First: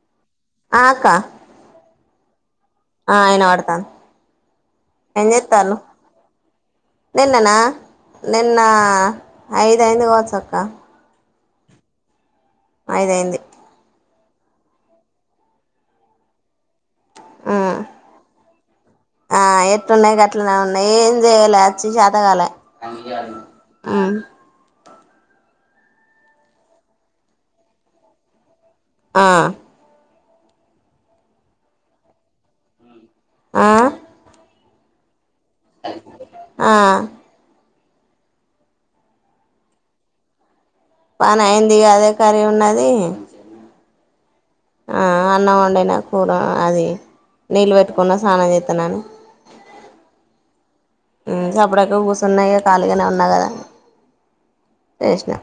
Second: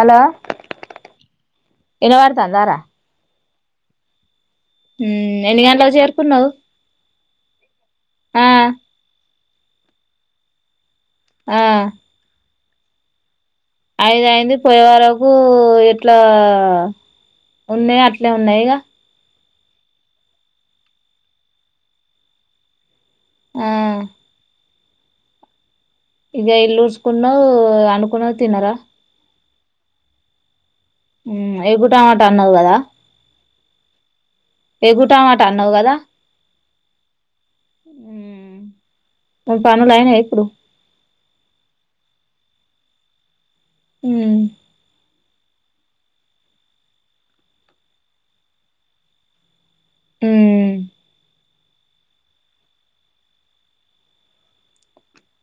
Hello ఆ అక్క వినబడతాందా రా ఆ అయిన వినబడతాంది. ఏం ఉమ్ ఎన్ని చెస్తాన్ను గంటలకు చేరుకున్నావు నిన్ననా ఆ నిన్నా ఐదయింది కావచ్చు అక్క ఆ ఐదైంది ఐద అయింది పోయే వరకు ఇట్లా ఉమ్ ఉన్నా అట్లా ఉన్నాయిగా ఆ ఎట్లున్నాయి గట్లనే ఉన్నాయి ఏం చెయ్యాలి వచ్చి శాతకాల ఆ ఇగ ఇల్ ఉడ్స్కున్న వండుకున్నావ్ తినార ఆ హమ్ ఎగ్గు టమాట అన్నావ్ కదా ఆ ఎగ్గు టమాట ఆ హ్మ్మ్ పనులైనయా ఇప్పుడు పని అయింది కదే కర్రీ ఉన్నది హ్మ్మ్ ఆ అన్నం వండనా కూర అది నీళ్లు పెట్టుకున్న స్నానం చేస్తన్నాని ఉమ్ సప్పుడ ూగుస్ ఉన్నాయి ఖాళగానే ఉన్నా కదా చేసినా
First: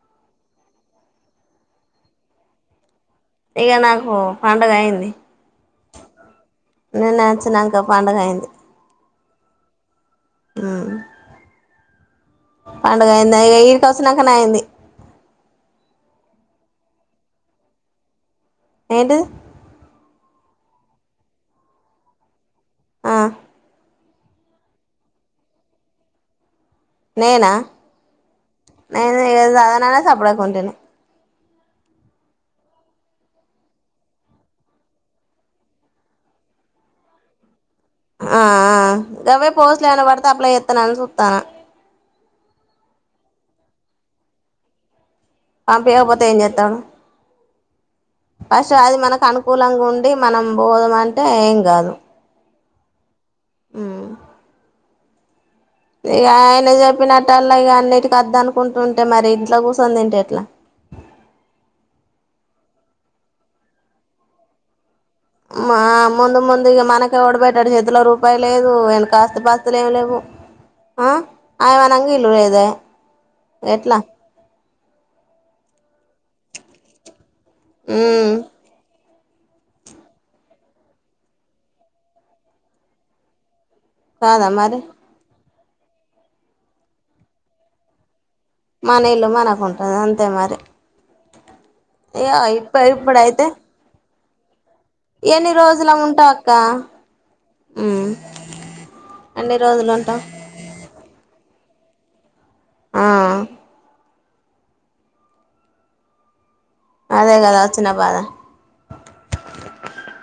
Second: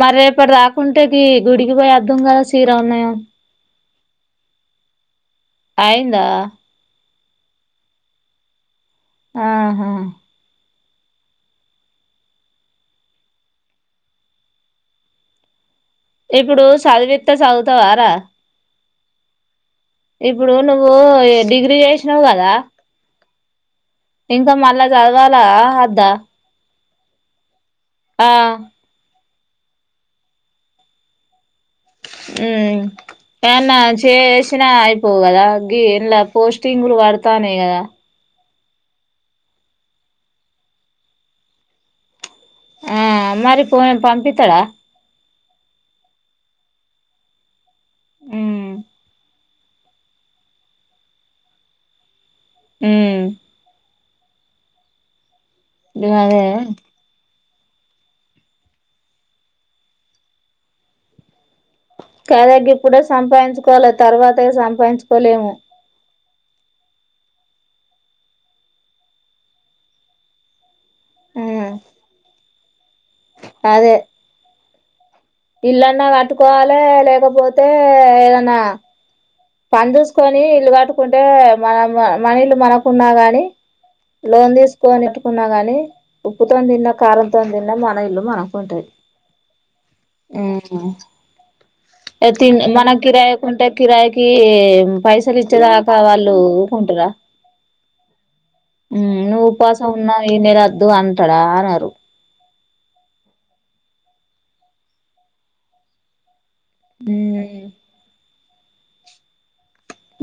మరి రేపటి రాకుంటేది గుడికి పోయి అర్థం కదా చీర ఉన్నాయంో ఇదిగా నాకు పండగ అయింది ఆయిందా నేను నేచ్చినాక పడుగ అయింది ఆహా ఆ పండుగ అయింది ఈడికి వచ్చినాకనే అయింది ఇప్పుడు చదివితే చదువుతావారా ఏంటిది ఇప్పుడు నువ్వు డిగ్రీ చేసినవు్ కదా ఆ ఇంకా మళ్ళా చదవాలా అద్దా నేనా ఆ నేను చదవననే సప్పుడు చేయకుంటిని హ్మ్మ్ ఏన్నా చేసినా అయిపోవు కదా గ ఇంలా పోస్టింగ్లు పడతానేయి కదా ఆ ఆ కవే పోస్ట్లు ఏమన్నా పెడితే అప్లై చేద్దామని చూస్తున్న ఆ మరి పో పంపితడా పంపకపోతే ఏం చేస్తాడు ఉమ్ ఫస్ట్ అది కూూలంగా ఉండి మనం పోదంమంటే ఏం కాదు ఉ హ్మ్మ్ ఇ గదే అయన చెప్పినట్టు లాగ అన్నిటి వద్ద అనుకుంటుంటే మరి ఇంట్లా కూర్చొని తింటే ఎట్లా కాద ఇప్పుడే సంపాదించుకోవాలి తర్వాత సంపాదించుకోాల మా ముందు ముందుగా మనక ఎవడు ఇడు చేతిలో రూపాయి లేదు వెన కాస్త బస్తలు ఏమి లేవు ఆ ఉమ్ అయవానంగా ఇల్లు లేదా అదే ఎట్లా ఇల్లన్నా కట్టుకోవాలి లేకపోతే ఉమ్ ఏదన్నా పని చూసుకొని ఇల్లు కట్టుకుంటే మన మన ఇల్లు మనకున్నా గాని కాదా లోన్ మరి తీసుకోని కట్టుకున్నా గాని ఉప్పుతో దిన్న కారంతో దిన్న మన ఇల్లు మనం మన ఇల్లు మనకుంట ఉమ్ ఇగ ఇప్పు మన కిరాయి ఇప్పుడైతే కుంటే కిరాయికి పైసలు ఎన్ని రోజుల ఇచ్చేదాకా ఉంటావు వాళ్ళు అక్క ఊకుంటారా ఉమ్ నువ్వు ఎన్ని ఉపాసం రోజులు ఉన్నా ఉంటావు ఈ నెల వద్దు అంటాడా అనరు ఆ అదే గదా వచ్చిన బాధ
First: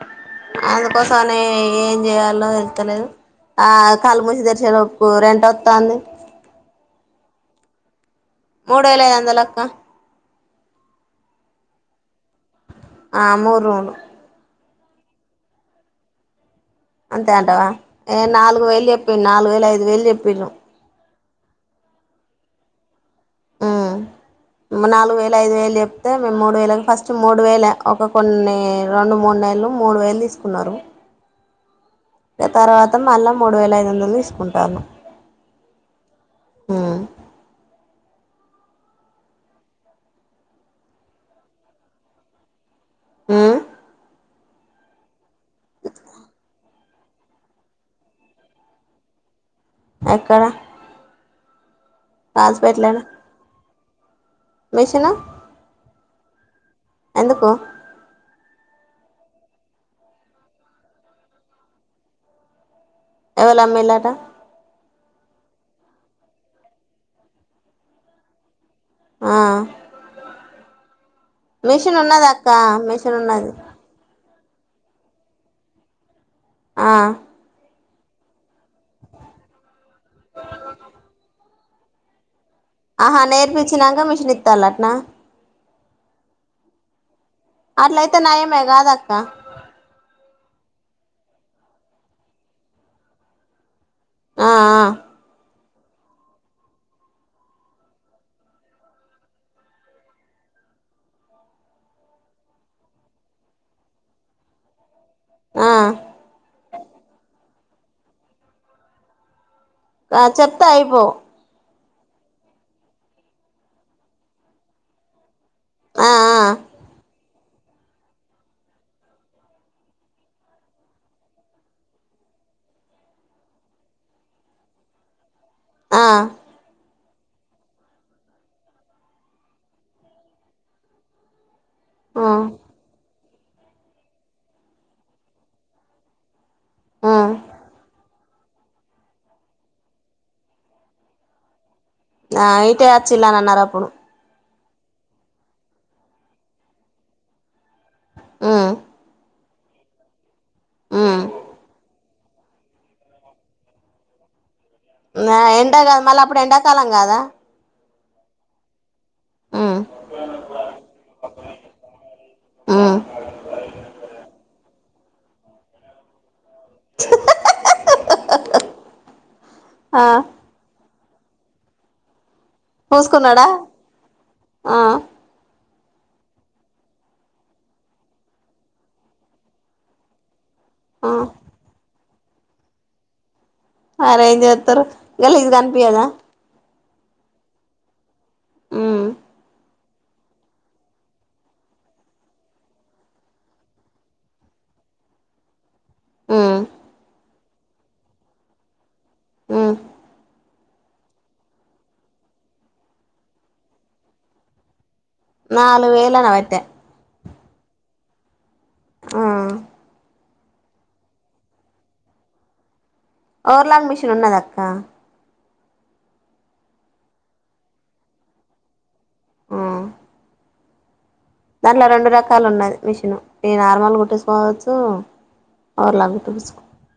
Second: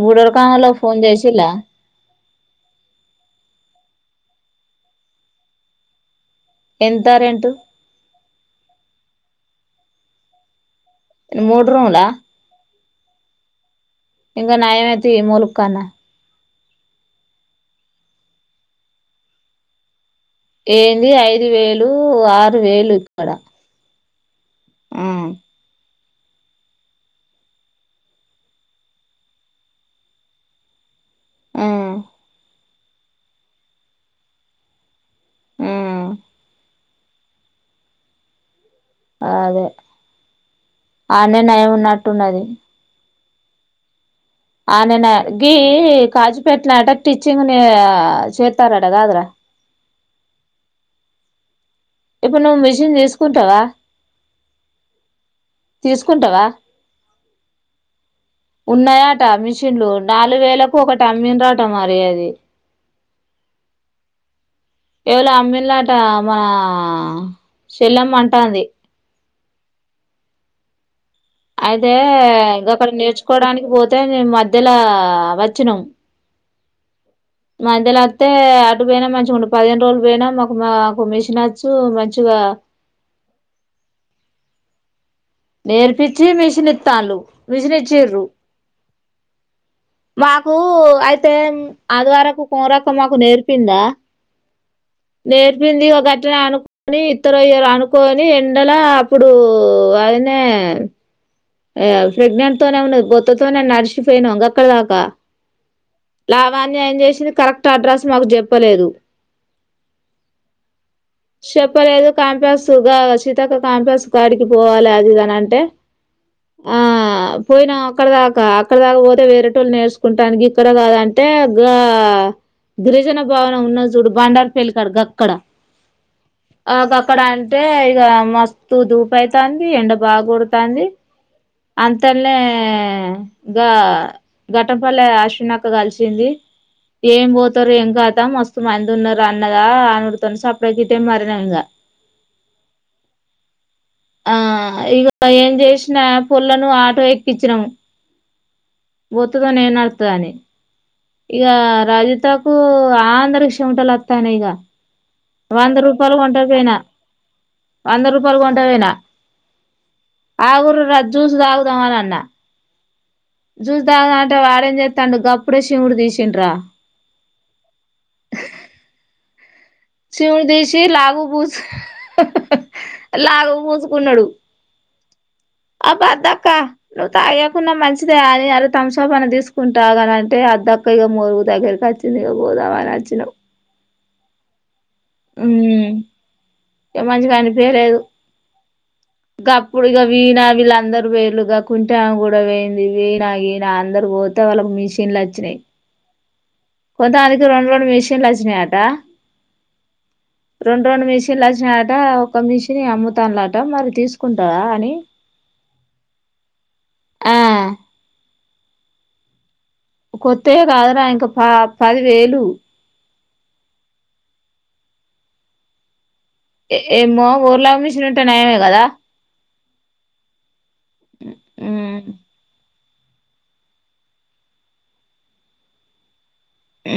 బూడోరకాంలో ఫోన్ అందుకోసమని చేసిలా ఏం జేయాలో తెలుస్తలేదు ఆ కళ్ళు మూసి దెర్శే లోపు రెంట్ వత్తోంది ఎంత రేంటూ మూడు యేల ఐదు వందలక్క మూడు రూమ్ ల ఆ మూడు రూమ్ లు ఇంగ నయమేది తీ మూలుగ్కనా అంతే అంటవా ఏ నాలుగు వేలు జెప్పిం నాలుగు వేలు ఐదు వేలు జెప్పి ఏంది ఐదు వేలు ఆరు వేలు ఇక్కడ ఆ ఆ నాలుగు వేలు ఐదు వేలు జె ప్తే మేము మూడు వేలకి ఫస్ట్ మూడు వేలే ఒక కొన్ని రెండు మూడు నెలలు మూడు వేలు దీసుకున్నారు ఉమ్ తర్వాత మళ్ళా మూడు వేల ఐదు వందలు తీసుకుంటారు ఆ మ్ అదే ఆన్నే నయం ఉన్నట్టున్నది. ఉమ్ ఆ నే నయం గీ కాజుపేట్లనట స్టిచింగ్ నే చేత్తారట గాదురా ఎక్కడ ఇప్పుడు నువ్వు మిషన్ రాసిపెట్లేనా దీసుకుంటావా మిషను తీసుకుంటావా ఎందుకు ఉన్నయాట మిషన్లు నాలుగు వేలకు ఒకటి అమ్మిన్ రట మరి అది ఎవళమ్మిలట ఎవళో అమ్మిలాట మా చెల్లమ్మ అంటాంది ఆ అయితే మిషన్ ఉన్నది అక్క గక్కడ మిషన్ ఉన్నది నేర్చుకోవడానికి బోతే మధ్య మధ్యలా వచ్చినం ఆ మధ్యలో వత్తే అటు పోయినా మంచిగా ఉండు పదిహేను రోజులు పోయినా మా మాకు మిషన్ మిషన్ వచ్చు మంచిగా ఆహా నేర్పించినంక మిషన్ ఇత్తాలటనా నేర్పిచి మిషన్ ఇత్తాల్లు మిషన్ అట్లయితే ఇచ్చిరు నయమే కాదక్క మాకు అయితే ఆదివరకు కోమరక్క మాకు నేర్పిందా ఆ నేర్పి పింది ఓ గట్టనే అనుకొని ఇత్తరో యియ్యరో అనుకొని ఎండల అప్పుడు నే ప్రెగ్నెంట్ తోనే ఉన్నది భొత్తతోనే నడిచిపోయినాం గక్కడ దాకా ఆ లావణ్య ఏం జేసింది కరెక్ట్ అడ్రస్ మాకు జెప్పలేదు ఆ చెప్తే అయిపోవ్ చెప్పలేదు కాంప్లేసు గా సీతక్క కాంప్లేస్ కాడికి పోవాలి అది ఇది అంటే ఆ ఆ పోయినాం అక్కడ దాకా అక్కడ దాకా పోతే వేరేటోళ్ళు నేర్చుకుంటానికి గిక్కడ కాదంటే గా గిరిజన భవనము ఉన్నది చూడు బండారు పలికాడుక్కడ ఆ ఆ ఆ ఇక్కడ అంటే ఇగ మస్తు దూపు అైతాంది ఎండ బాగా కుడుతుంది అంతల్నే ఉమ్ గా ఘట్టంపల్లె అశ్విన్ అక్క కలిసింది ఏం ఉమ్ పోతారు ఏం కాతం మస్తు మందు ఉన్నారు అన్నదా అనిడుతాను సప్డ గిట్టే మారిన ఇంకా నా ఇయిటే ఆచ్చిలా నన్న అన్నరప్పుడు ఆ ఇగ ఏం చేసిన పొల్లను ఆటో ఎక్కించినాము ఉమ్ [unintelligible] ఉమ్ ఇగ రాజ అత్తకు ఆంధ్రకి చమటలు వత్తాన్నయిగ ఆ ఎండ వంద కాదు రూపాయలు మళ్ళీ అప్పుడు గొంటక పోయినా ఎండాకాలం కాదా వంద రూపాయలు కొంట పోనా ఉమ్ ఆగురు రా జ్యూస్ తాగుదాం అని అన్న ఉమ్ జూస్ దాగుదాం అంటే వాడేం చేస్తాండు గప్పుడే షీమిడి తీసిండ్రా హ హా హ హ హా చీమిడి తీసి లాగుకు పోస్ పూసుకున్నాడా లాగుకు పూసుకున్నాడు ఆ ఆ బద్దక్క నువ్వు తాగాకుంన్నా మంచిదే అని అర ధాంసప్ తీసుకుంటా ఆగు అని అంటే అద్దక్క ఇగ ఆ మొరుగుదగ్గరికి అచ్చింది గదా పోదావ అచ్చిన అదెంజేత్తరు గలీస్ కనిపియాద ఇ మంచిగా అనిపయలేదు ఉమ్ గ ఇప్పుడు ఇక వీణ వీళ్ళ అందరుూ వేలు కుంటా కూడా వేయింది వీనా ఈనా అందరూ పోతే వాళ్ళం మెషిన్లచ్చినాయ్ ఊ కొంతందునికి రెండు రెండు మిషన్లు వచ్చినాయట ఊ రెండు రెండు మిషన్లు వచ్చినట ఒక మిషిన్ అమ్ముతాన్లాట మరి తీసుకుంటావా అని నాలుగు వేలన్వట్టే ఆ ఆ కొత్త కాదురా ఇంకా ప పదివేలు ఓర్లాన్ మిషిన్ ఉన్నదా అక్క ఏమో ఊర్లాక్ మిషన్ ఉంటే నయమే కదా ఆ దాంట్లో ఉమ్ రెండు రకాలు ఉన్నది మిషన్ ఈ నార్మల్ కుట్టేసుకోవచ్చు ఓర్లాక్ కుట్టిచ్చుకో ఊ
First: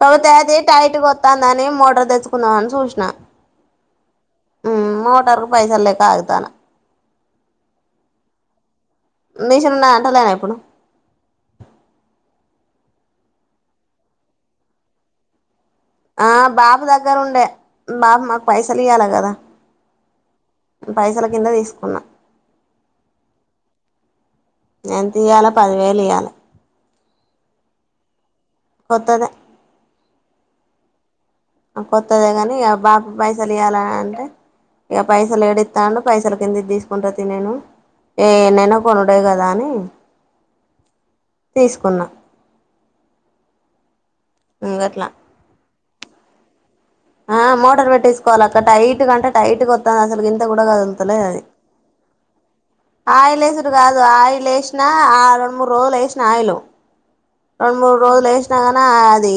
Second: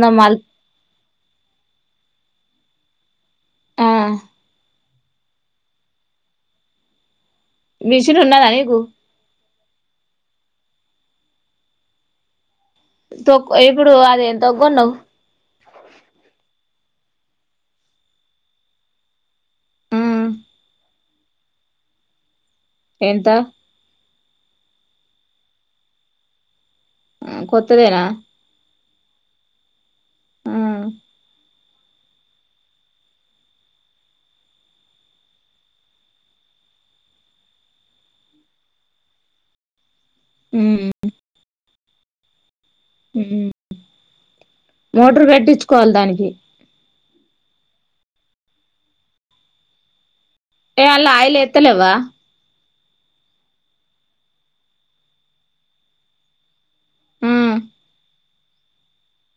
కాతేద టైట్గా వత్తాందని మోటర్ తెచ్చుకుందామని సూసిన ఆ మోటార్కు పైస లేక ఆగుతాన్న మిషన్ ఉన్నదా నీకు మీషన్ నాంటాలా నేనిప్పుడు త ఇప్పుడు అది ఎంత కొన్నావ్ ఆ బాబు దగ్గర ఉండే బాబు మాకు పైసలు ఇయ్వాలె కదా ఉమ్ పైసల కింద తీసుకున్నాం ఎంత ఎంత ఇయాల పదివేలు ఇయ్వాల ఊ కొత్త దేనా కొత్తదే ఊ కొత్తదే కాని ఇక బాప పైసలు ఇయ్యాల అంటే ఇక పైసలు ఏడిస్తా అం పైసలు కింద ఇ తీసుకుంటతి నేను ఏ ఎన్నైనా కొనుడే కదా అని ఉమ్ తీసుకున్నా ఇంగట్లా మోటర్ కట్టించుకోవాలి దానికి ఆ మోటర్ పెట్టటిేసుకోవాలి అక్క టైట్ కంటే టైట్ వస్తుంది అసలు కూడ ఏ అల్ల కాదుంతల ఆయిల్ ది ఎత్తలేవా ఆయిల్ వేసడు కాదు ఆయిల్ వేసినా ఆ రెండు మూడు రోజులు వేసినా ఆయిల్ ఉమ్ రెండు మూడు రోజులు వేసినా న అది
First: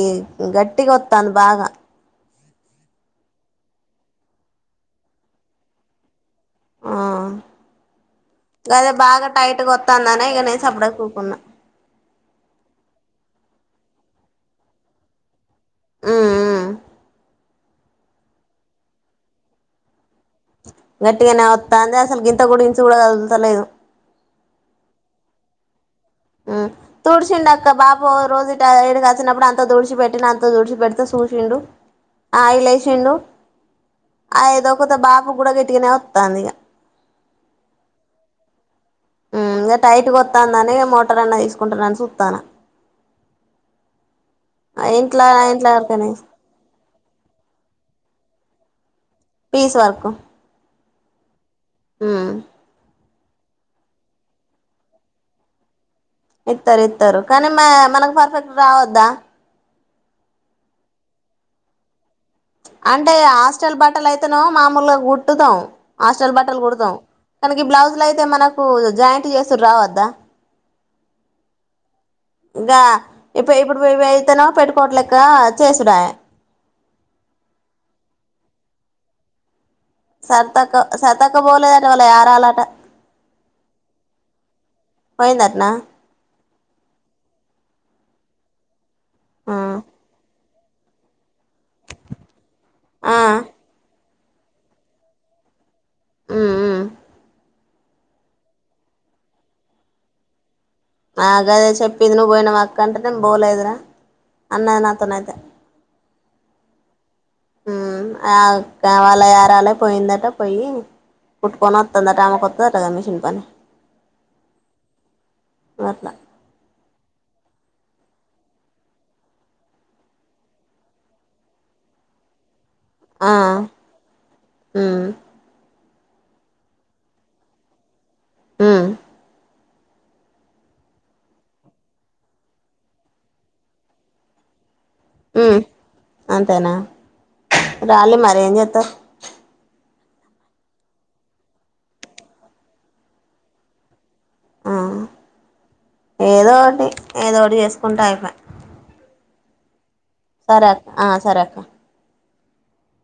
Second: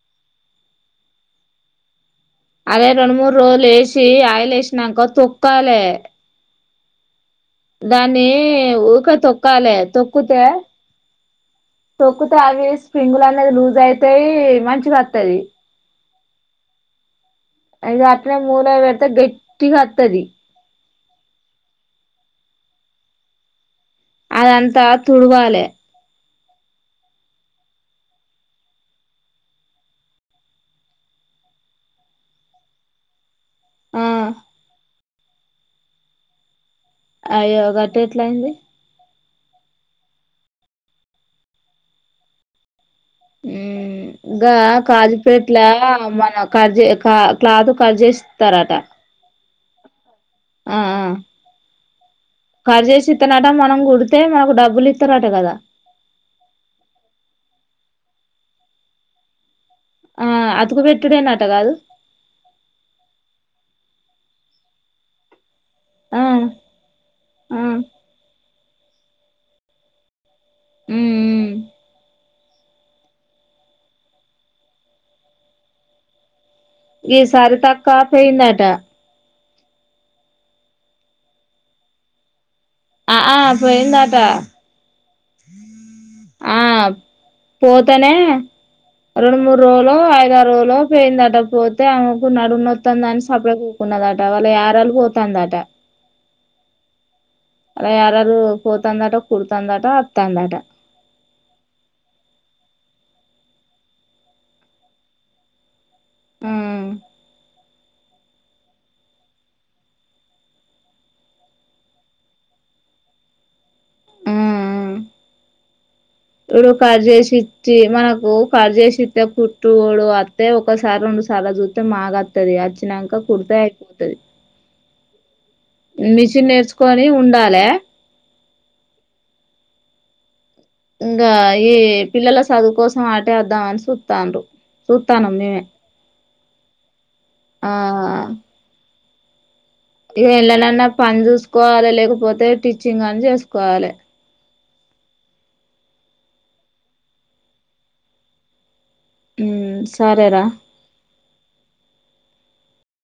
గట్టిగా వస్తుంది బాగా అదే రెండు మూడు రోజులు వేసి అయిలు వేసినాక తొక్కాలి ఆ దాన్ని గదే ఊక బాగా టైట్ గా తొక్కాలి వత్తాందనే ఇక తొక్కుతే నేను సప్పుడేక ఊకున్నా తొక్కుతే అవి స్ప్రింగులు అనేది లూజ్ అయితాయి మంచిగా వస్తాది ఊ ఊ‍ ఇంకా అట్టనే మూల పెడితే గట్టిగా వస్తది గట్టిగానే వస్తా అందే అసలు గ ఇంత కూడా ఇంచు కూడా కదులుతలేదు అదంతా తుడవాలే ఆ తుడిసిండు అక్క బాప రోజు ఏడు కాసినప్పుడు అంత తుడిచి పెెటి అంత దుడిచి పెడితే చూసిండు ఆ ఇలేసిిండు ఆ ఏదో ఒక బాబు కూడా గట్టుకనే వస్తాంది ఇక అ యో గాటు ఎట్లాయింది ఇంకా టైట్గా వస్తాందని మోటార్ అన్నా తీసుకుంటానని చూతాన ఆ ఇకా ఇంట్లా కాజుపేటల ఇంట్ల వరకనే మనం కట్జ క్లాత్ కట్ చేేసి తారంట పీస్ వర్కు ఆ ఆ ఉమ్ కట్ చేసి ఇత్తనట మనం కుడితే మనకు డబ్బులు ఇస్తారట కదా ఇత్తరు ఇత్తరు కానీ మ మనకు పర్ఫెక్ట్ రావద్దా ఆ అతకు పెట్టుడేనాట కాదు అంటే హాస్టల్ బట్టలు అయితేన మామూలుగా గుటుతాం ఆ హాస్టల్ బట్టలు కుడతాం ఆ కనకి బ్లౌజ్లు అయితే మనకు జాయింట్ చేసారు రావద్దా ఉ ఇంకా ఇప్పు ఇప్పుడు ఇ అయితేనో పెట్టుకోట్లేక్క చేసుడా ఈసారి తక్కువపోయిందట సర్తకు సతకు పోలేదంటే వాళ్ల యారుాలట ఆ ఆ పోయిందాటా పోయిందటనా ఆ పోతేనే రెండు ఆ మూడు రోజులు ఐదారు రోజులు లో పోయిందట పోతే ఆమెకు నడు న వత్ందాని ఆ సప కూకున్నదట వాల యారళూ పోతా అందాట ఆ ఆ అలా యారారురు పోతాందాట కుడతాందాట అతాందాట అగదే చెప్పిది నువ్ పోయినా అక్క అంటే నే పోలేదురా అన్న నాతోనైతే ఆ ఆ కా వాళ ఏరాలే పోయిందట పోయి కుట్కొని వత్తది అట ఆమెకు వత్తాది అంటా గా మెషన్ పని ఆ అట్లా ఆ [unintelligible] చ్చి మనకు కర్ చేేసిస్తే కుట్టుడు అస్తతే ఒకసారి రెండు సార్లు చూస్తే మాగా ది వచ్చినాక ఆ కుట్టే అయిపోతుది మ్మ్ మిషన్ నేర్చుకొని ఉండాలి ఆ ఇంకా ఈ పిల్లల చదువు కోసం ఆటే వద్దామని చూతారు చుత్తనాము మ్మ్ నేనే అంతేనా రాలి మరి ఏం చేద్దాం ఇక ఎళ్ళనన్నా పని చూసుకోవాలి లేకపోతే స్టిచ్చింగ్ అని చేసుకోవాలి ఆ ఏదో అండి ఏదోకటి చేసుకుంటే అయిపోయ ఉమ్ సరేరా సరే అక్క ఆ సరే అక్క